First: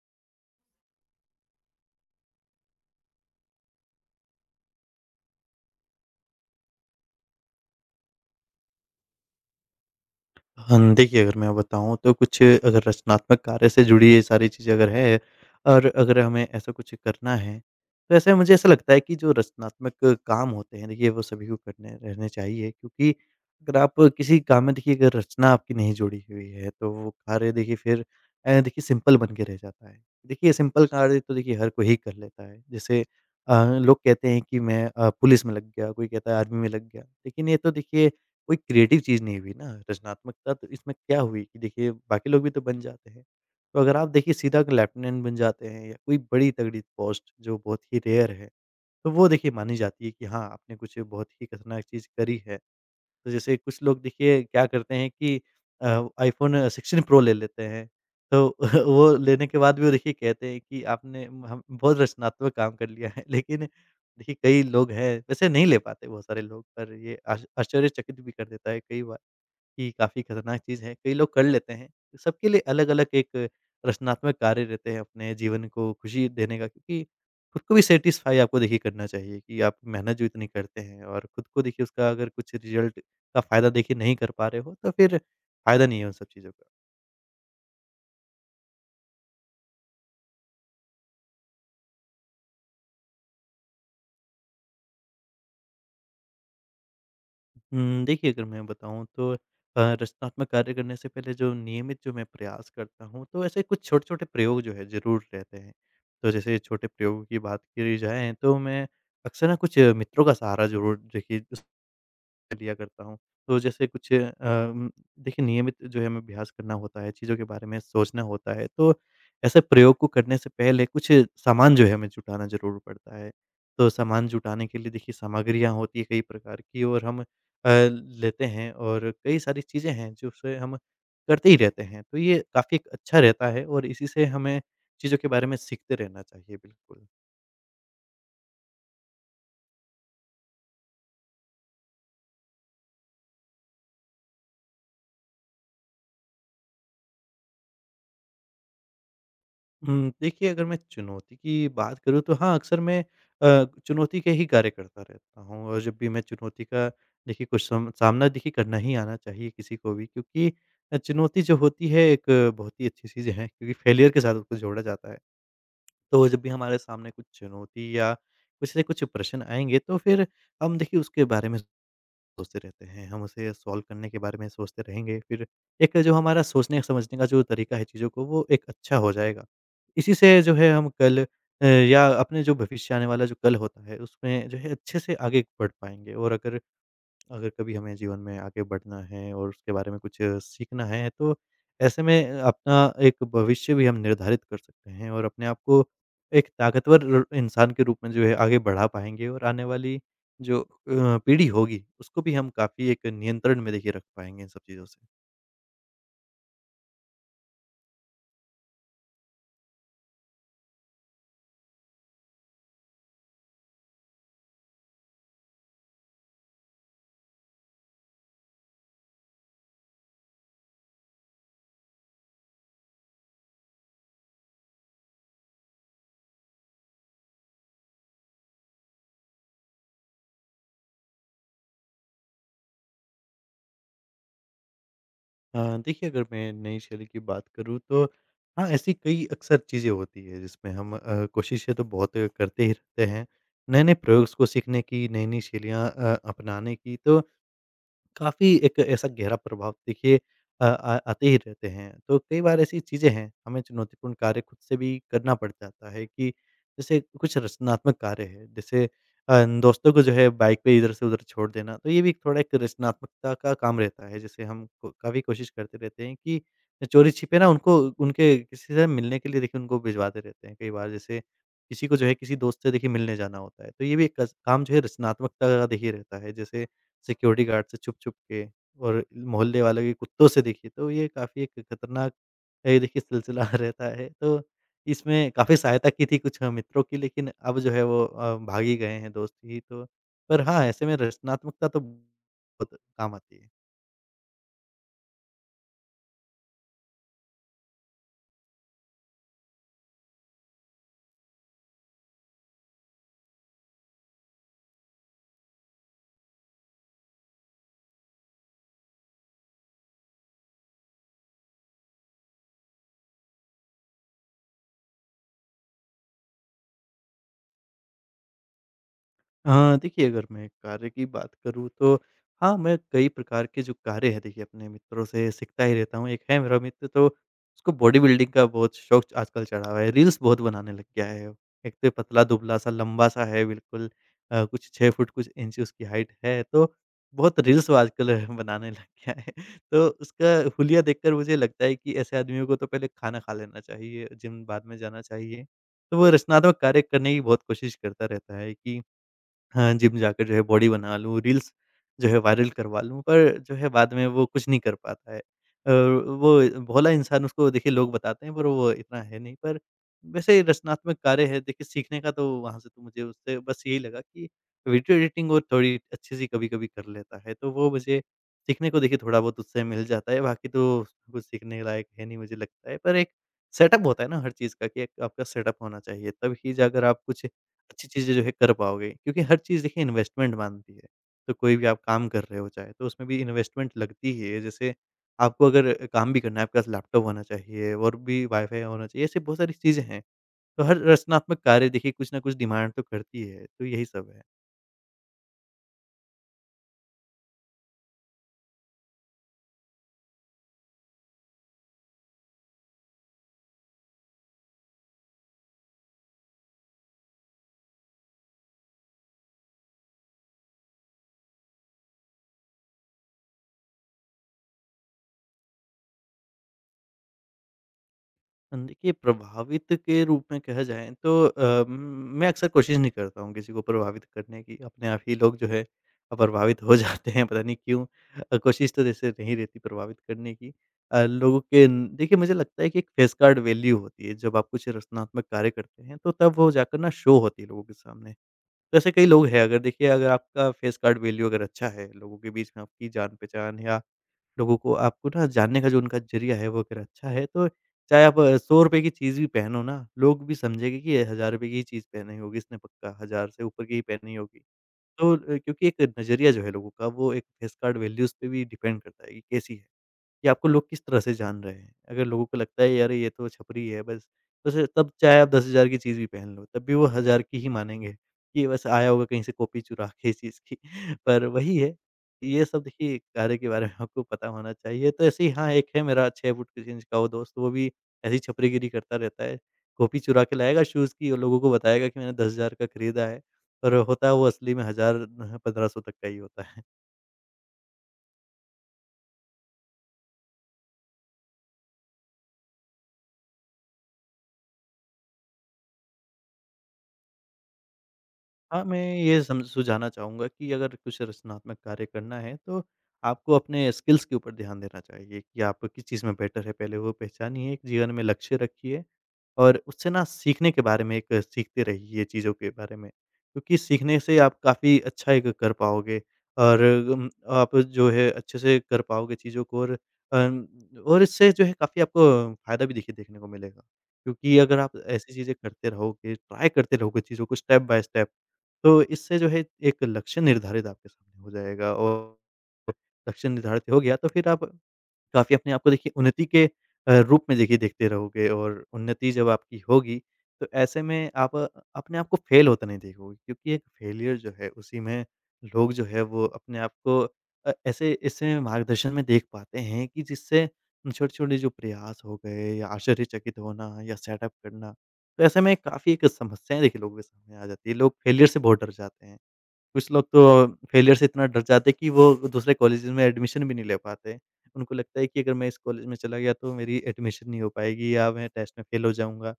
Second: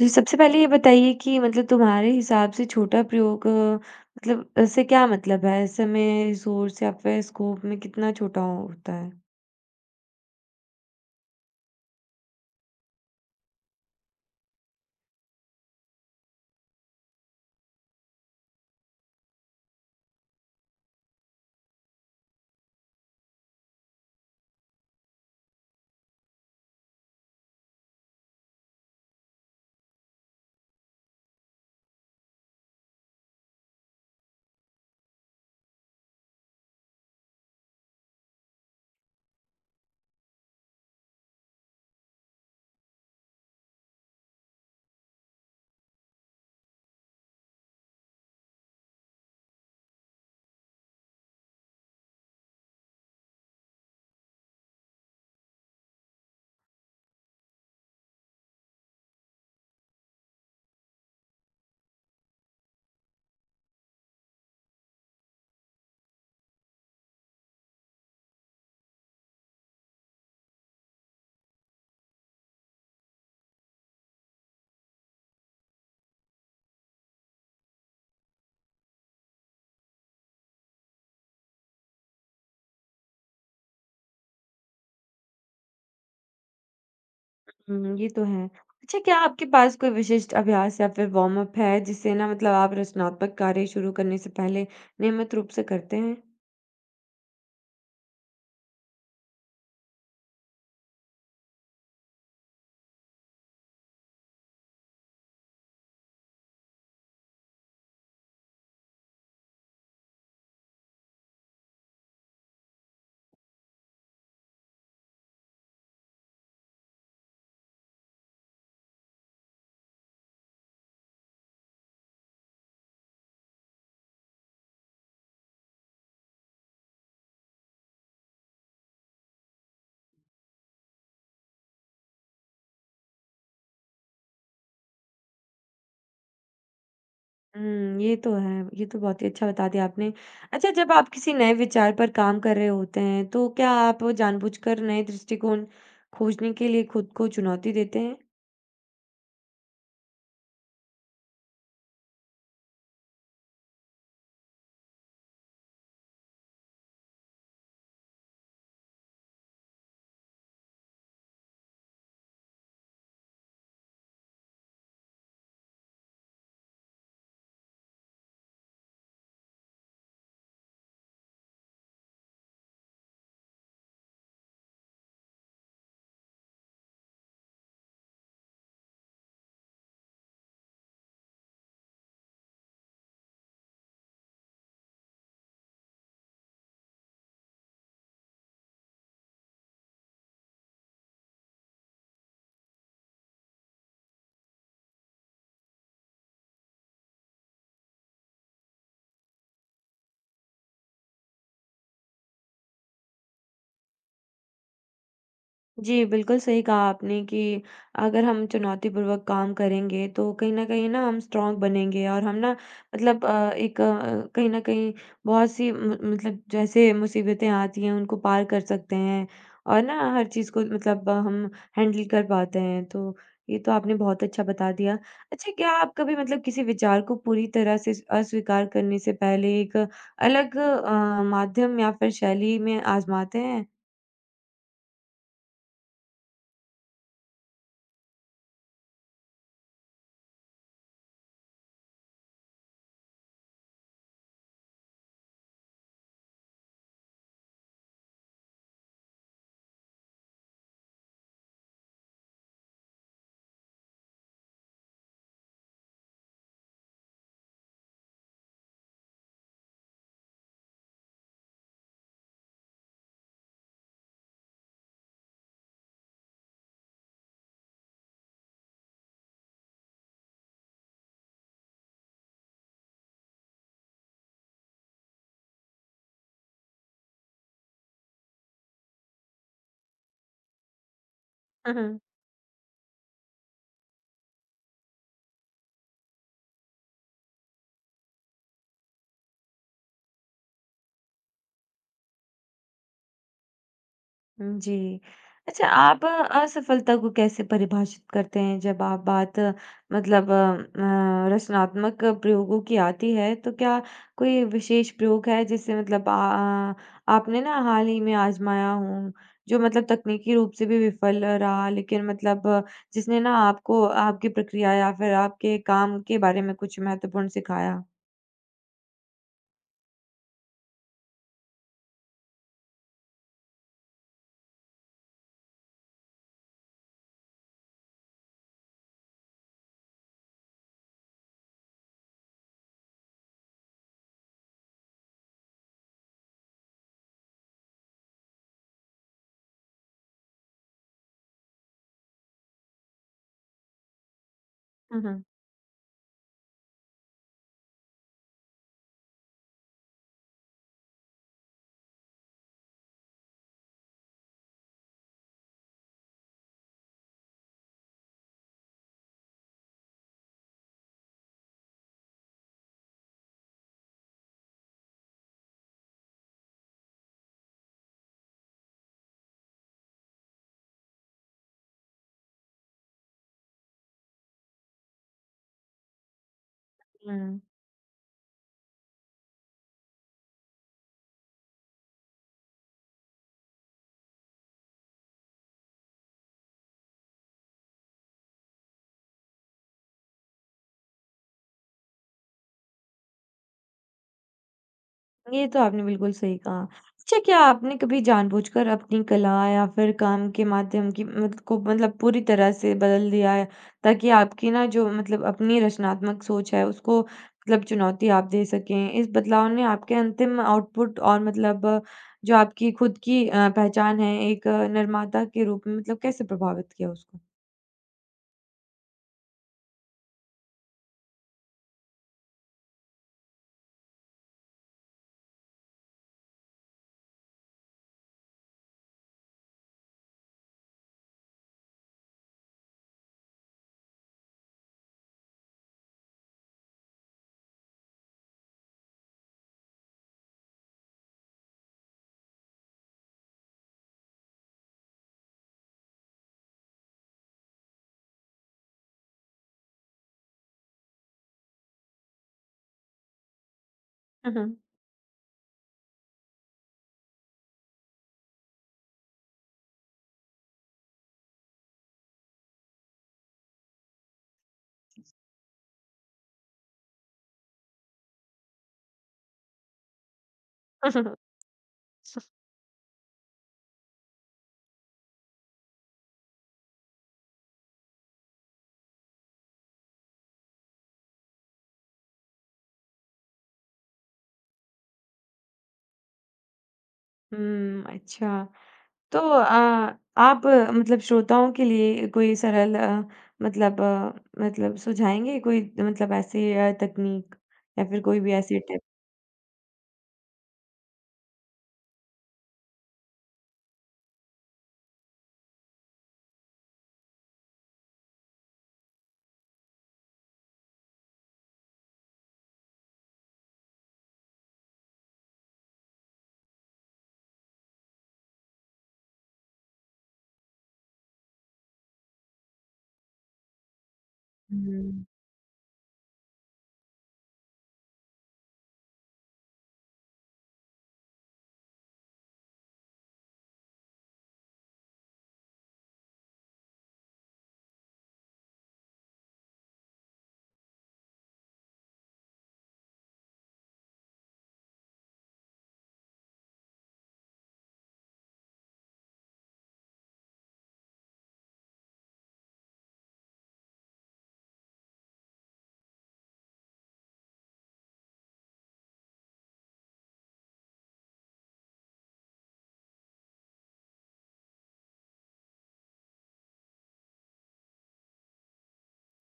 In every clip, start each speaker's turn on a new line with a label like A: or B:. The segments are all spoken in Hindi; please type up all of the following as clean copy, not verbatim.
A: जी, सबसे पहले ये बताइए कि तुम्हारे हिसाब से छोटा प्रयोग इससे क्या मतलब है? समय, रिसोर्स या फिर स्कोप में कितना होता है?
B: हम देखिए, अगर मैं बताऊँ तो कुछ अगर रचनात्मक कार्य से जुड़ी ये सारी चीज़ें अगर है और अगर हमें ऐसा कुछ करना है, तो ऐसे मुझे ऐसा लगता है कि जो रचनात्मक काम होते हैं देखिए वो सभी को करने रहने चाहिए, क्योंकि अगर आप किसी काम में देखिए अगर रचना आपकी नहीं जुड़ी हुई है, तो वो कार्य देखिए फिर देखिए सिंपल बन के रह जाता है। देखिए सिंपल कार्य तो देखिए हर कोई ही कर लेता है। जैसे अ, लोग कहते हैं कि मैं पुलिस में लग गया, कोई कहता है आर्मी में लग गया, लेकिन ये तो देखिए कोई क्रिएटिव चीज़ नहीं हुई ना, रचनात्मकता तो इसमें क्या हुई कि देखिए बाकी लोग भी तो बन जाते हैं। तो अगर आप देखिए सीधा अगर लेफ्टिनेंट बन जाते हैं या कोई बड़ी तगड़ी पोस्ट जो बहुत ही रेयर है, तो वो देखिए मानी जाती है कि हाँ, आपने कुछ बहुत ही खतरनाक चीज़ करी है। तो जैसे कुछ लोग देखिए क्या करते हैं कि अ, आईफ़ोन 16 प्रो ले लेते हैं, तो वो लेने के बाद भी वो देखिए कहते हैं कि आपने हम बहुत रचनात्मक काम कर लिया है। लेकिन देखिए कई लोग हैं वैसे नहीं ले पाते बहुत सारे लोग, पर ये आश आश्चर्यचकित भी कर देता है कई बार। कि काफ़ी खतरनाक चीज़ है, कई लोग कर लेते हैं। सबके लिए अलग-अलग एक रचनात्मक कार्य रहते हैं अपने जीवन को खुशी देने का, क्योंकि खुद को भी सैटिस्फ़ाई आपको देखिए करना चाहिए कि आप मेहनत जो इतनी करते हैं और खुद को देखिए उसका अगर कुछ रिज़ल्ट का फ़ायदा देखिए नहीं कर पा रहे हो, तो फिर फ़ायदा नहीं है उन सब चीज़ों का।
A: हुँ, ये तो है। अच्छा, क्या आपके पास कोई विशिष्ट अभ्यास या फिर वार्म अप है जिससे ना, मतलब आप रचनात्मक कार्य शुरू करने से पहले नियमित रूप से करते हैं?
B: देखिए अगर मैं बताऊँ तो रचनात्मक कार्य करने से पहले जो नियमित जो मैं प्रयास करता हूँ, तो ऐसे कुछ छोटे-छोटे प्रयोग जो है ज़रूर रहते हैं। तो जैसे छोटे प्रयोगों की बात करी जाए तो मैं अक्सर ना कुछ मित्रों का सहारा ज़रूर देखिए लिया करता हूँ। तो जैसे कुछ देखिए नियमित जो है हमें अभ्यास करना होता है, चीज़ों के बारे में सोचना होता है, तो ऐसे प्रयोग को करने से पहले कुछ सामान जो है हमें जुटाना ज़रूर पड़ता है। तो सामान जुटाने के लिए देखिए सामग्रियाँ होती हैं कई प्रकार की, और हम लेते हैं और कई सारी चीज़ें हैं जिसे हम करते ही रहते हैं। तो ये काफ़ी एक अच्छा रहता है और इसी से हमें चीज़ों के बारे में सीखते रहना चाहिए, बिल्कुल।
A: हुँ, ये तो है। ये तो बहुत ही अच्छा बता दिया आपने। अच्छा, जब आप किसी नए विचार पर काम कर रहे होते हैं, तो क्या आप जानबूझकर नए दृष्टिकोण खोजने के लिए खुद को चुनौती देते हैं?
B: देखिए अगर मैं चुनौती की बात करूँ तो हाँ, अक्सर मैं चुनौती के ही कार्य करता रहता हूँ, और जब भी मैं चुनौती का देखिए कुछ सम सामना देखिए करना ही आना चाहिए किसी को भी, क्योंकि चुनौती जो होती है एक बहुत ही अच्छी चीज़ है, क्योंकि फेलियर के साथ उसको जोड़ा जाता है। तो जब भी हमारे सामने कुछ चुनौती या कुछ से कुछ प्रश्न आएँगे तो फिर हम देखिए उसके बारे में सोचते रहते हैं, हम उसे सॉल्व करने के बारे में सोचते रहेंगे, फिर एक जो हमारा सोचने-समझने का जो तरीका है चीज़ों को, वो एक अच्छा हो जाएगा। इसी से जो है हम कल या अपने जो भविष्य आने वाला जो कल होता है, उसमें जो है अच्छे से आगे बढ़ पाएँगे, और अगर अगर कभी हमें जीवन में आगे बढ़ना है और उसके बारे में कुछ सीखना है तो ऐसे में अपना एक भविष्य भी हम निर्धारित कर सकते हैं और अपने आप को एक ताकतवर इंसान के रूप में जो है आगे बढ़ा पाएंगे, और आने वाली जो पीढ़ी होगी उसको भी हम काफ़ी एक नियंत्रण में देखिए रख पाएंगे इन सब चीज़ों से।
A: जी, बिल्कुल सही कहा आपने कि अगर हम चुनौतीपूर्वक काम करेंगे तो कहीं न कहीं ना हम स्ट्रॉन्ग बनेंगे और हम ना मतलब एक कहीं न कहीं बहुत-सी म मतलब जैसे मुसीबतें आती हैं उनको पार कर सकते हैं और ना हर चीज़ को मतलब हम हैंडल कर पाते हैं। तो ये तो आपने बहुत अच्छा बता दिया। अच्छा, क्या आप कभी मतलब किसी विचार को पूरी तरह से अस्वीकार करने से पहले एक अलग माध्यम या फिर शैली में आज़माते हैं?
B: देखिए अगर मैं नई शैली की बात करूँ तो हाँ, ऐसी कई अक्सर चीज़ें होती है जिसमें हम कोशिशें तो बहुत करते ही रहते हैं, नए नए प्रयोग को सीखने की, नई नई शैलियाँ अपनाने की, तो काफ़ी एक ऐसा गहरा प्रभाव देखिए अ, आ आते ही रहते हैं। तो कई बार ऐसी चीज़ें हैं, हमें चुनौतीपूर्ण कार्य खुद से भी करना पड़ जाता है कि जैसे कुछ रचनात्मक कार्य है, जैसे दोस्तों को जो है बाइक पे इधर से उधर छोड़ देना, तो ये भी थोड़ा एक रचनात्मकता का काम रहता है। जैसे हम को काफ़ी कोशिश करते रहते हैं कि चोरी-छिपे ना उनको उनके किसी से मिलने के लिए देखिए उनको भिजवाते रहते हैं। कई बार जैसे किसी को जो है किसी दोस्त से देखिए मिलने जाना होता है, तो ये भी एक कस काम जो है रचनात्मकता का देखिए रहता है। जैसे सिक्योरिटी गार्ड से छुप-छुप के, और मोहल्ले वालों के कुत्तों से देखिए, तो ये काफ़ी एक खतरनाक ये देखिए सिलसिला रहता है। तो इसमें काफ़ी सहायता की थी कुछ मित्रों की, लेकिन अब जो है वो भाग ही गए हैं दोस्त ही तो। पर हाँ, ऐसे में रचनात्मकता तो बहुत काम आती है।
A: हुँ, जी। अच्छा, आप असफलता को कैसे परिभाषित करते हैं? जब आप बात रचनात्मक प्रयोगों की आती है तो क्या कोई विशेष प्रयोग है जिससे मतलब आ आपने ना हाल ही में आज़माया हो? जो मतलब तकनीकी रूप से भी विफल रहा, लेकिन मतलब जिसने ना आपको आपकी प्रक्रिया या फिर आपके काम के बारे में कुछ महत्वपूर्ण सिखाया?
B: हाँ, देखिए अगर मैं कार्य की बात करूँ तो हाँ, मैं कई प्रकार के जो कार्य हैं देखिए अपने मित्रों से सीखता ही रहता हूँ। एक है मेरा मित्र, तो उसको बॉडी बिल्डिंग का बहुत शौक आजकल चढ़ा हुआ है, रील्स बहुत बनाने लग गया है। एक तो पतला-दुबला सा लंबा-सा है बिल्कुल, कुछ 6 फुट कुछ इंच उसकी हाइट है, तो बहुत रील्स वो आजकल बनाने लग गया है। तो उसका हुलिया देखकर मुझे लगता है कि ऐसे आदमियों को तो पहले खाना खा लेना चाहिए, जिम बाद में
A: हुँ,
B: जाना
A: हुँ।
B: चाहिए। तो वो रचनात्मक कार्य करने की बहुत कोशिश करता रहता है कि हाँ, जिम जाकर जो है बॉडी बना लूँ, रील्स जो है वायरल करवा लूँ, पर जो है बाद में वो कुछ नहीं कर पाता है। वो भोला इंसान उसको देखिए लोग बताते हैं पर वो इतना है नहीं। पर वैसे रचनात्मक कार्य है देखिए सीखने का, तो वहाँ से तो मुझे उससे बस यही लगा कि वीडियो एडिटिंग वो थोड़ी अच्छी-सी कभी-कभी कर लेता है, तो वो मुझे सीखने को देखिए थोड़ा बहुत उससे मिल जाता है, बाकी तो कुछ सीखने लायक है नहीं मुझे लगता है। पर एक सेटअप होता है ना हर चीज़ का, कि एक आपका सेटअप होना चाहिए, तब ही जाकर आप कुछ
A: हुँ।
B: अच्छी चीज़ें जो है कर पाओगे, क्योंकि हर चीज़ देखिए इन्वेस्टमेंट मानती है। तो कोई भी आप काम कर रहे हो चाहे, तो उसमें भी इन्वेस्टमेंट लगती ही है। जैसे आपको अगर काम भी करना है, आपके पास लैपटॉप होना चाहिए और भी वाईफ़ाई होना चाहिए, ऐसी बहुत सारी चीज़ें हैं। तो हर रचनात्मक कार्य देखिए कुछ ना कुछ डिमांड तो करती है, तो यही सब है।
A: ये तो आपने बिल्कुल सही कहा। अच्छा, क्या आपने कभी जानबूझकर अपनी कला या फिर काम के माध्यम की मत को पूरी तरह से बदल दिया है, ताकि आपकी ना जो मतलब अपनी रचनात्मक सोच है उसको मतलब चुनौती आप दे सकें? इस बदलाव ने आपके अंतिम आउटपुट और मतलब जो आपकी खुद की पहचान है, एक निर्माता के रूप में मतलब कैसे प्रभावित किया उसको?
B: देखिए, प्रभावित के रूप में कहा जाए तो मैं अक्सर कोशिश नहीं करता हूँ किसी को प्रभावित करने की, अपने आप ही लोग जो है प्रभावित हो जाते हैं, पता नहीं क्यों? कोशिश तो जैसे नहीं रहती प्रभावित करने की। लोगों के न देखिए मुझे लगता है कि एक फेस कार्ड वैल्यू होती है, जब आप कुछ रचनात्मक कार्य करते हैं, तो तब वो जाकर ना शो होती है लोगों के सामने। वैसे कई लोग हैं, अगर देखिए अगर आपका फेस कार्ड वैल्यू अगर अच्छा है, लोगों के बीच में आपकी जान-पहचान या लोगों को आपको ना जानने का जो उनका ज़रिया है वो अगर अच्छा है तो चाहे आप ₹100 की चीज़ भी पहनो ना, लोग भी समझेंगे कि ये ₹1000 की ही चीज़ पहनी होगी इसने पक्का, 1000 से ऊपर की ही पहनी होगी।
A: हुँ,
B: तो क्योंकि एक नज़रिया जो है लोगों का वो एक फेस कार्ड वैल्यूज़ पे भी डिपेंड करता है कि कैसी है। कि आपको लोग किस तरह से जान रहे हैं। अगर लोगों को लगता है यार ये तो छपरी है बस, तो स तब चाहे आप 10,000 की चीज़ भी पहन लो, तब भी वो 1000 की ही मानेंगे कि बस आया होगा कहीं से कॉपी चुरा के इस चीज़ की।
A: हुँ।
B: पर वही है, ये सब देखिए कार्य के बारे में आपको पता होना चाहिए। तो ऐसे ही हाँ, एक है मेरा 6 फुट 3 इंच का वो दोस्त, वो भी ऐसी छपरीगिरी करता रहता है। कॉपी चुरा के लाएगा शूज़ की और लोगों को बताएगा कि मैंने 10,000 का खरीदा है, पर होता है वो असली में 1000 न 1500 तक का ही होता है।
A: हुँ, अच्छा। तो आप मतलब श्रोताओं के लिए कोई सरल मतलब अ, मतलब सुझाएँगे कोई मतलब ऐसी तकनीक या फिर कोई भी ऐसी
B: हाँ,
A: टिप?
B: मैं ये सम सुझाना चाहूँगा कि अगर कुछ रचनात्मक कार्य करना है, तो आपको अपने स्किल्स के ऊपर ध्यान देना चाहिए कि आप किस चीज़ में बेटर है, पहले वो पहचानिए, एक जीवन में लक्ष्य रखिए और उससे ना सीखने के बारे में, एक सीखते रहिए चीज़ों के बारे में, क्योंकि सीखने से आप काफ़ी अच्छा एक कर पाओगे और आप जो है अच्छे से कर पाओगे चीज़ों को, और अम, और इससे जो है काफ़ी आपको फ़ायदा भी देखिए देखने को मिलेगा। क्योंकि अगर आप
A: हुँ।
B: ऐसी चीज़ें करते रहोगे, ट्राई करते रहोगे चीज़ों को स्टेप बाय स्टेप, तो इससे जो है एक लक्ष्य निर्धारित आपके सामने हो जाएगा, और लक्ष्य निर्धारित हो गया तो फिर आप काफ़ी अपने आप को देखिए उन्नति के रूप में देखिए देखते रहोगे, और उन्नति जब आपकी होगी, तो ऐसे में आप अपने आप को फ़ेल होता नहीं देखोगे, क्योंकि एक फ़ेलियर जो है उसी में लोग जो है वो अपने आप को ऐसे इसमें मार्गदर्शन में देख पाते हैं कि जिससे छोटे-छोटे जो प्रयास हो गए, या आश्चर्यचकित होना, या सेटअप करना, तो ऐसे में काफ़ी एक समस्याएँ देखिए लोगों के सामने आ जाती है। लोग फ़ेलियर से बहुत डर जाते हैं। कुछ लोग तो फेलियर से इतना डर जाते हैं कि वो दूसरे कॉलेजेस में एडमिशन भी नहीं ले पाते। उनको लगता है कि अगर मैं इस कॉलेज में चला गया तो मेरी एडमिशन नहीं हो पाएगी, या मैं टेस्ट में फेल हो जाऊँगा।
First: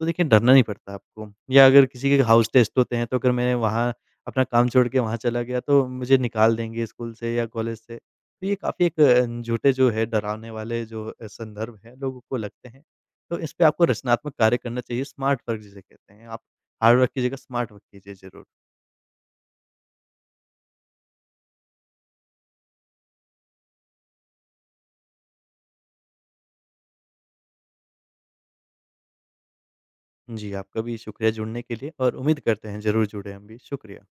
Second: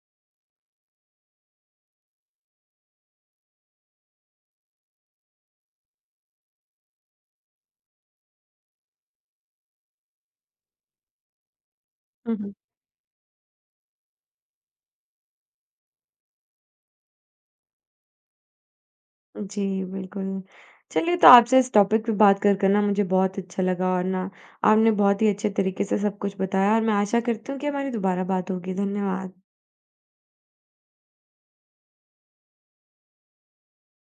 B: तो देखिए डरना नहीं पड़ता आपको, या अगर किसी के हाउस टेस्ट होते हैं तो अगर मैं वहाँ अपना काम छोड़ के वहाँ चला गया तो मुझे निकाल देंगे स्कूल से या कॉलेज से। तो ये काफ़ी एक झूठे जो है डरावने वाले जो संदर्भ हैं लोगों
A: हुँ,
B: को
A: हुँ।
B: लगते हैं। तो इस पे आपको रचनात्मक कार्य करना चाहिए, स्मार्ट वर्क जिसे कहते हैं। आप हार्ड वर्क की जगह स्मार्ट वर्क कीजिए ज़रूर।
A: जी, बिल्कुल। चलिए, तो आपसे इस टॉपिक पे बात कर कर ना मुझे बहुत अच्छा लगा और ना आपने बहुत ही अच्छे तरीके से सब कुछ बताया और मैं आशा करती हूँ कि हमारी दोबारा बात होगी। धन्यवाद।
B: जी, आपका भी शुक्रिया जुड़ने के लिए और उम्मीद करते हैं ज़रूर जुड़े हम भी। शुक्रिया।